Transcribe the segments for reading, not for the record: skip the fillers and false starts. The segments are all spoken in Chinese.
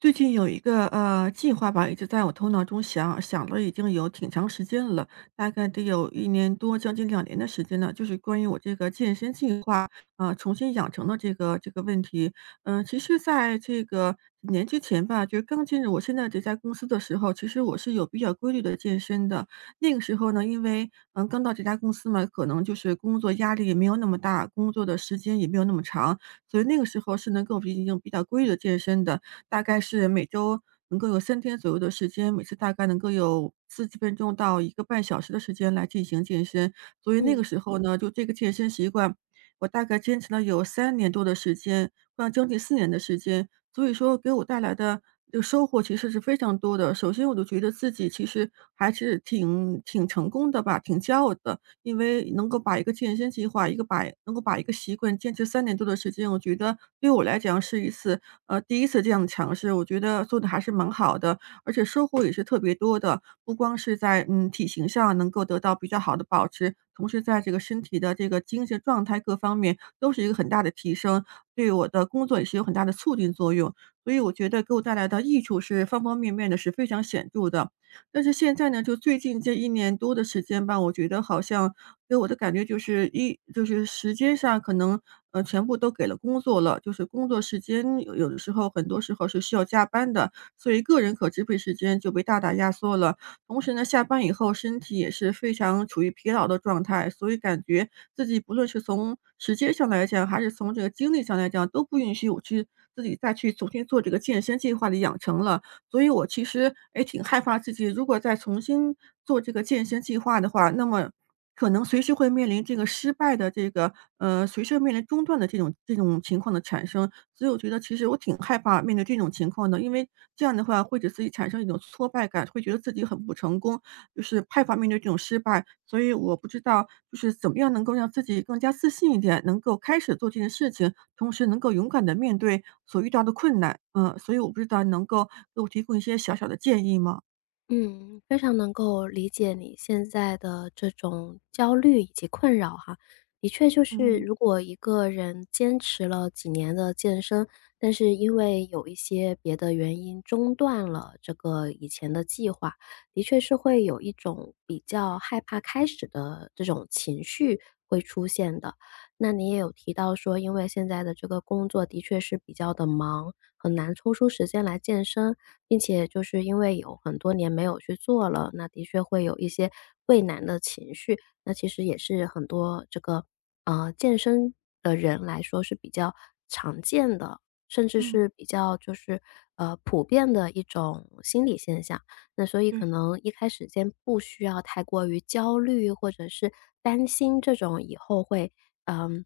最近有一个计划吧，一直在我头脑中想想了已经有挺长时间了，大概得有一年多，将近2年的时间了。就是关于我这个健身计划，重新养成的这个问题。其实在这个几年之前吧，就是刚进入我现在这家公司的时候，其实我是有比较规律的健身的。那个时候呢，因为刚到这家公司嘛，可能就是工作压力也没有那么大，工作的时间也没有那么长，所以那个时候是能够已经比较规律的健身的。大概是每周能够有3天左右的时间，每次大概能够有四十分钟到1个半小时的时间来进行健身。所以那嗯个时候呢，就这个健身习惯，我大概坚持了有三年多的时间，快要将近4年的时间。所以说给我带来的这个收获其实是非常多的。首先我就觉得自己其实还是挺成功的吧，挺骄傲的。因为能够把一个健身计划，一个把能够把一个习惯坚持三年多的时间，我觉得对我来讲是一次第一次这样的尝试，我觉得做的还是蛮好的，而且收获也是特别多的。不光是在，体型上能够得到比较好的保持，同时在这个身体的这个精神状态各方面都是一个很大的提升，对我的工作也是有很大的促进作用。所以我觉得给我带来的益处是方方面面的，是非常显著的。但是现在呢，就最近这一年多的时间吧，我觉得好像给我的感觉就是一就是时间上可能，全部都给了工作了，就是工作时间有的时候很多时候是需要加班的，所以个人可支配时间就被大大压缩了。同时呢，下班以后身体也是非常处于疲劳的状态，所以感觉自己不论是从时间上来讲，还是从这个精力上来讲，都不允许我去自己再去重新做这个健身计划的养成了。所以我其实也挺害怕自己如果再重新做这个健身计划的话，那么可能随时会面临这个失败的这个随时面临中断的这种情况的产生。所以我觉得其实我挺害怕面对这种情况的，因为这样的话会给自己产生一种挫败感，会觉得自己很不成功，就是害怕面对这种失败，所以我不知道就是怎么样能够让自己更加自信一点，能够开始做这件事情，同时能够勇敢的面对所遇到的困难。嗯，所以我不知道能够给我提供一些小小的建议吗？嗯，非常能够理解你现在的这种焦虑以及困扰哈。的确，就是嗯，如果一个人坚持了几年的健身，但是因为有一些别的原因中断了这个以前的计划，的确是会有一种比较害怕开始的这种情绪会出现的。那你也有提到说，因为现在的这个工作的确是比较的忙，很难抽出时间来健身，并且就是因为有很多年没有去做了，那的确会有一些畏难的情绪。那其实也是很多这个健身的人来说是比较常见的，甚至嗯，是比较就是普遍的一种心理现象。那所以对，可能一开始先不需要太过于焦虑，或者是担心这种以后会，嗯，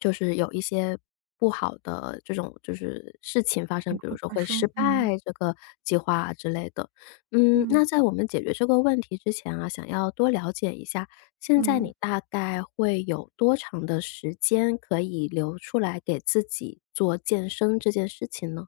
就是有一些不好的这种就是事情发情生，比如况说发会失生，嗯，败这个计划啊之类的。嗯，嗯，嗯那在我们解决这个问题之前啊，想要多了解一下，现在嗯。你大概会有多长的时间可以留出来给自己做健身这件事情呢？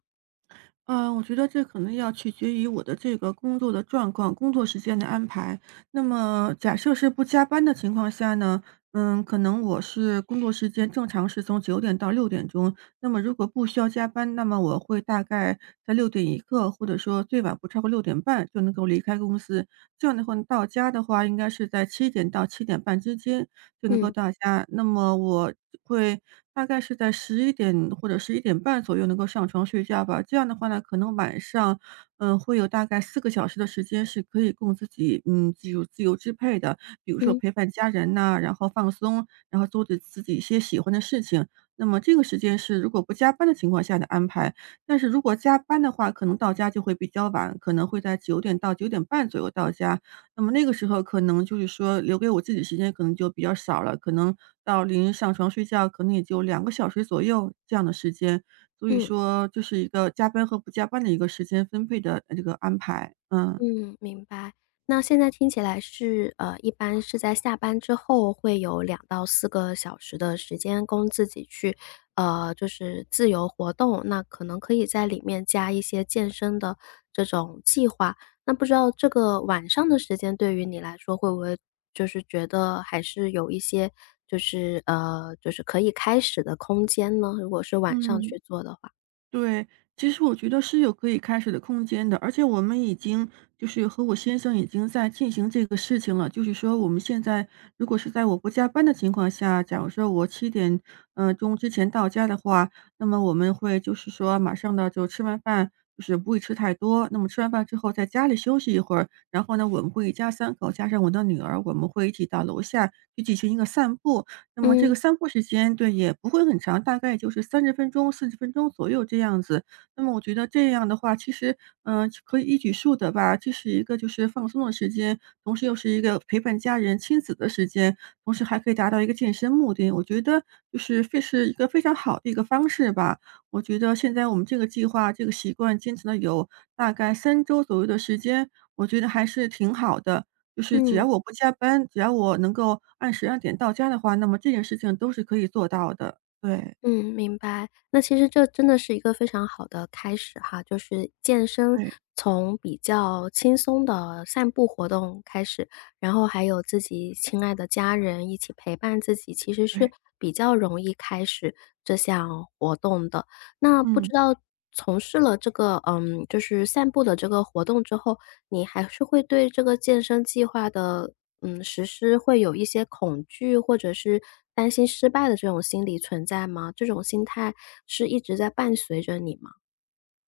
我觉得这可能要取决于我的这个工作的状况，工作时间的安排。那么假设是不加班的情况下呢，可能我是工作时间正常是从九点到6点钟，那么如果不需要加班，那么我会大概在6点一刻，或者说最晚不超过6点半就能够离开公司。这样的话到家的话应该是在七点到7点半之间就能够嗯到家。那么我会大概是在11点或者1 1点半左右能够上床睡觉吧。这样的话呢，可能晚上，会有大概4个小时的时间是可以供自己，自由支配的。比如说嗯陪伴家人呐，然后放松，然后做着自己一些喜欢的事情。那么这个时间是如果不加班的情况下的安排，但是如果加班的话，可能到家就会比较晚，可能会在九点到9点半左右到家。那么那个时候可能就是说留给我自己时间可能就比较少了，可能到临上床睡觉可能也就2个小时左右这样的时间。所以嗯。说就是一个加班和不加班的一个时间分配的这个安排，嗯嗯，明白。那现在听起来是，一般是在下班之后会有两到四个小时的时间供自己去，就是自由活动，那可能可以在里面加一些健身的这种计划。那不知道这个晚上的时间对于你来说会不会就是觉得还是有一些就是，就是可以开始的空间呢？如果是晚上嗯。去做的话。对，其实我觉得是有可以开始的空间的，而且我们已经就是和我先生已经在进行这个事情了。就是说，我们现在如果是在我不加班的情况下，假如说我七点钟之前到家的话，那么我们会就是说马上呢就吃完饭，就是不会吃太多。那么吃完饭之后，在家里休息一会儿，然后呢，我们会一家三口加上我的女儿，我们会一起到楼下去进行一个散步。那么这嗯，个散步时间，对，也不会很长，大概就是30分钟、四十分钟左右这样子。那么我觉得这样的话，其实，可以一举数得吧。这是一个就是放松的时间，同时又是一个陪伴家人、亲子的时间，同时还可以达到一个健身目的。我觉得就是非是一个非常好的一个方式吧。我觉得现在我们这个计划、这个习惯坚持了有大概3周左右的时间，我觉得还是挺好的。就是只要嗯。我不加班，只要我能够按时按点到家的话，那么这件事情都是可以做到的。对，嗯，明白。那其实这真的是一个非常好的开始哈，就是健身对，从比较轻松的散步活动开始，然后还有自己亲爱的家人一起陪伴自己，其实是对，比较容易开始这项活动的。那不嗯。知道从事了这个，嗯，就是散步的这个活动之后，你还是会对这个健身计划的，嗯，实施会有一些恐惧，或者是担心失败的这种心理存在吗？这种心态是一直在伴随着你吗？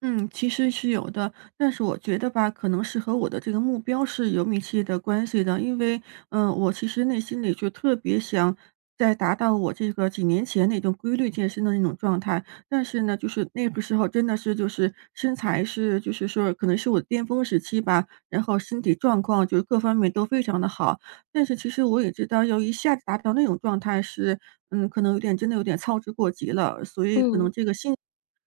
嗯，其实是有的，但是我觉得吧，可能是和我的这个目标是有密切的关系的。因为，我其实内心里就特别想再达到我这个几年前那种规律健身的那种状态，但是呢，就是那个时候真的是就是身材是就是说可能是我巅峰时期吧，然后身体状况就是各方面都非常的好。但是其实我也知道，要一下子达到那种状态是，可能真的有点操之过急了，所以可嗯能这个心，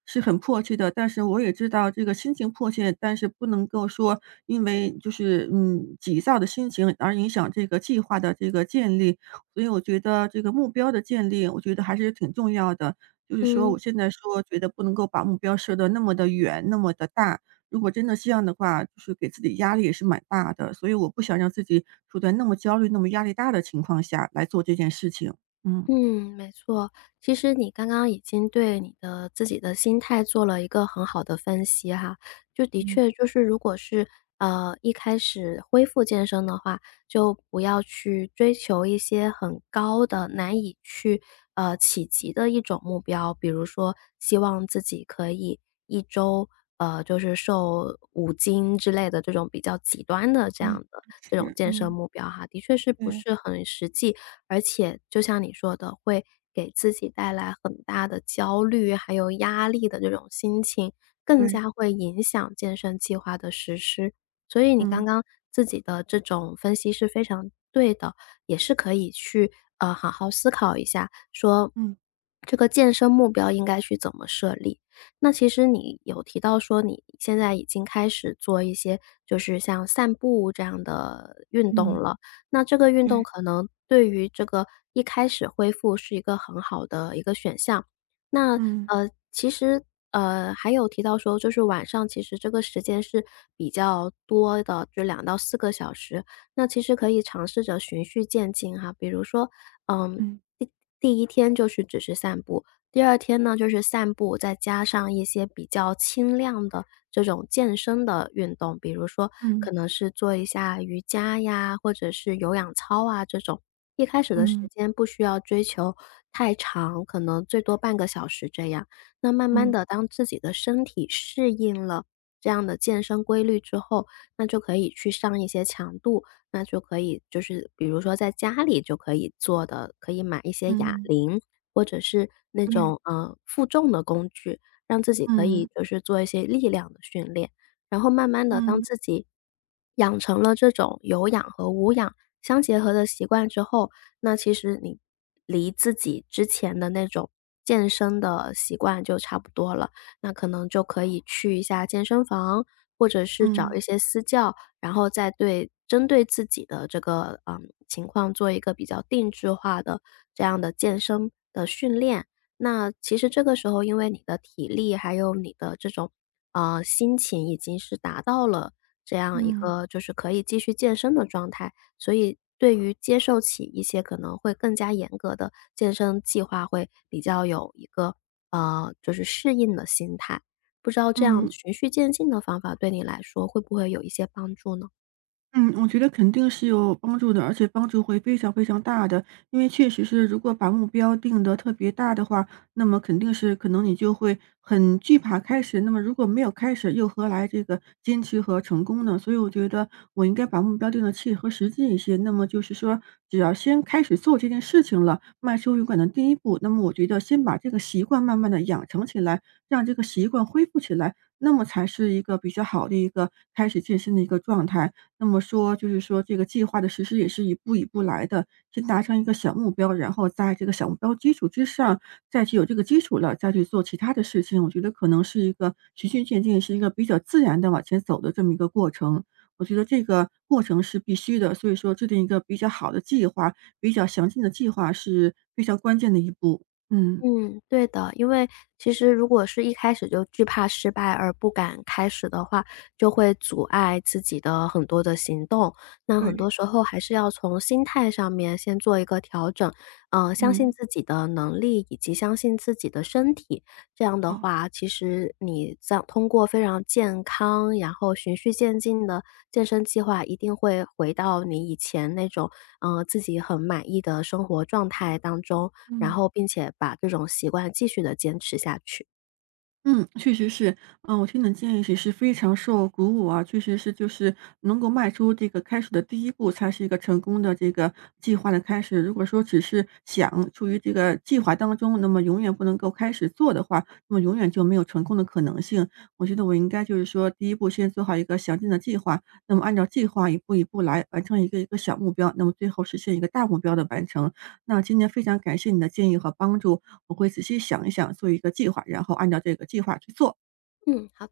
是很迫切的，但是我也知道这个心情迫切，但是不能够说因为就是急躁的心情而影响这个计划的这个建立。所以我觉得这个目标的建立，我觉得还是挺重要的。就是说，嗯。我现在说觉得不能够把目标设得那么的远，那么的大。如果真的这样的话，就是给自己压力也是蛮大的。所以我不想让自己处在那么焦虑、那么压力大的情况下来做这件事情。嗯嗯，没错。其实你刚刚已经对你的自己的心态做了一个很好的分析哈，就的嗯确就是如果是一开始恢复健身的话，就不要去追求一些很高的、难以去企及的一种目标，比如说希望自己可以一周就是瘦5斤之类的这种比较极端的这样嗯，的是，这种是，建设嗯，目标哈，的确是不是对很实际，而且就像你说的，会给自己带来很大的焦虑，还有压力的这种心情，更对。加会影响健身计划的实施。所以你刚嗯。刚自己的这种分析是非常对的，也是可以去好好思考一下，说嗯这个健身目标应该去怎么设立。那其实你有提到说你现在已经开始做一些就是像散步这样的运动嗯，了，那这个运动对，可能对于这个一开始恢复是一个很好的一个选项。那嗯其实还有提到说，就是晚上其实这个时间是比较多的，就两到四个小时。那其实可以尝试着循序渐进哈，比如说，嗯，嗯第第一天就是只是散步，第二天呢，就是散步，再加上一些比较轻量的这种健身的运动，比如说可嗯能是做一下瑜伽呀，或者是有氧操啊这种。一开始的时嗯间不需要追求太长，可能最多半个小时这样。那慢慢嗯的，当自己的身体适应了这样的健身规律之后，那就可以去上一些强度，那就可以就是比如说在家里就可以做的，可以买一些嗯，哑嗯铃，或者是那对，种，负重的工具，让自己可嗯以就是做一些力量的训练。然后慢慢的，当嗯自己养成了这种有氧和无氧相结合的习惯之后，那其实你离自己之前的那种健身的习惯就差不多了。那可能就可以去一下健身房，或者是找嗯一些私教，然后再对针对自己的这个，嗯情况做一个比较定制化的这样的健身的训练。那其实这个时候因为你的体力，还有你的这种，心情已经是达到了这样一嗯嗯个就是可以继续健身的状态，所以对于接受起一些可能会更加严格的健身计划会比较有一个，就是适应的心态。不知道这样嗯。循序渐进的方法对你来说会不会有一些帮助呢？嗯，我觉得肯定是有帮助的，而且帮助会非常非常大的。因为确实是，如果把目标定得特别大的话，那么肯定是可能你就会很惧怕开始。那么如果没有开始，又何来这个坚持和成功呢？所以我觉得我应该把目标定得切合实际一些。那么就是说，只要先开始做这件事情了，迈出勇敢的第一步，那么我觉得先把这个习惯慢慢的养成起来，让这个习惯恢复起来，那么才是一个比较好的一个开始健身的一个状态。那么说，就是说这个计划的实施也是一步一步来的，先达成一个小目标，然后在这个小目标基础之上，再去有这个基础了，再去做其他的事情。我觉得可能是一个循序渐进，是一个比较自然的往前走的这么一个过程。我觉得这个过程是必须的，所以说制定一个比较好的计划，比较详尽的计划是非常关键的一步。嗯，嗯，对的。因为其实如果是一开始就惧怕失败而不敢开始的话，就会阻碍自己的很多的行动。那很多对，时候还是要从心态上面先做一个调整，嗯，相信嗯，自己的能力以及相信自己的身体。这样的好。话，其实你像通过非常健康，然后循序渐进的健身计划，一定会回到你以前那种，嗯自己很满意的生活状态当中。然嗯。后并且把这种习惯继续的坚持下去。嗯，确实是，我听你的建议也是非常受鼓舞啊，确实是就是能够迈出这个开始的第一步，才是一个成功的这个计划的开始。如果说只是想处于这个计划当中，那么永远不能够开始做的话，那么永远就没有成功的可能性。我觉得我应该就是说，第一步先做好一个详尽的计划，那么按照计划一步一步来完成一个一个小目标，那么最后实现一个大目标的完成。那今天非常感谢你的建议和帮助，我会仔细想一想，做一个计划，然后按照这个计划去做。嗯，好的。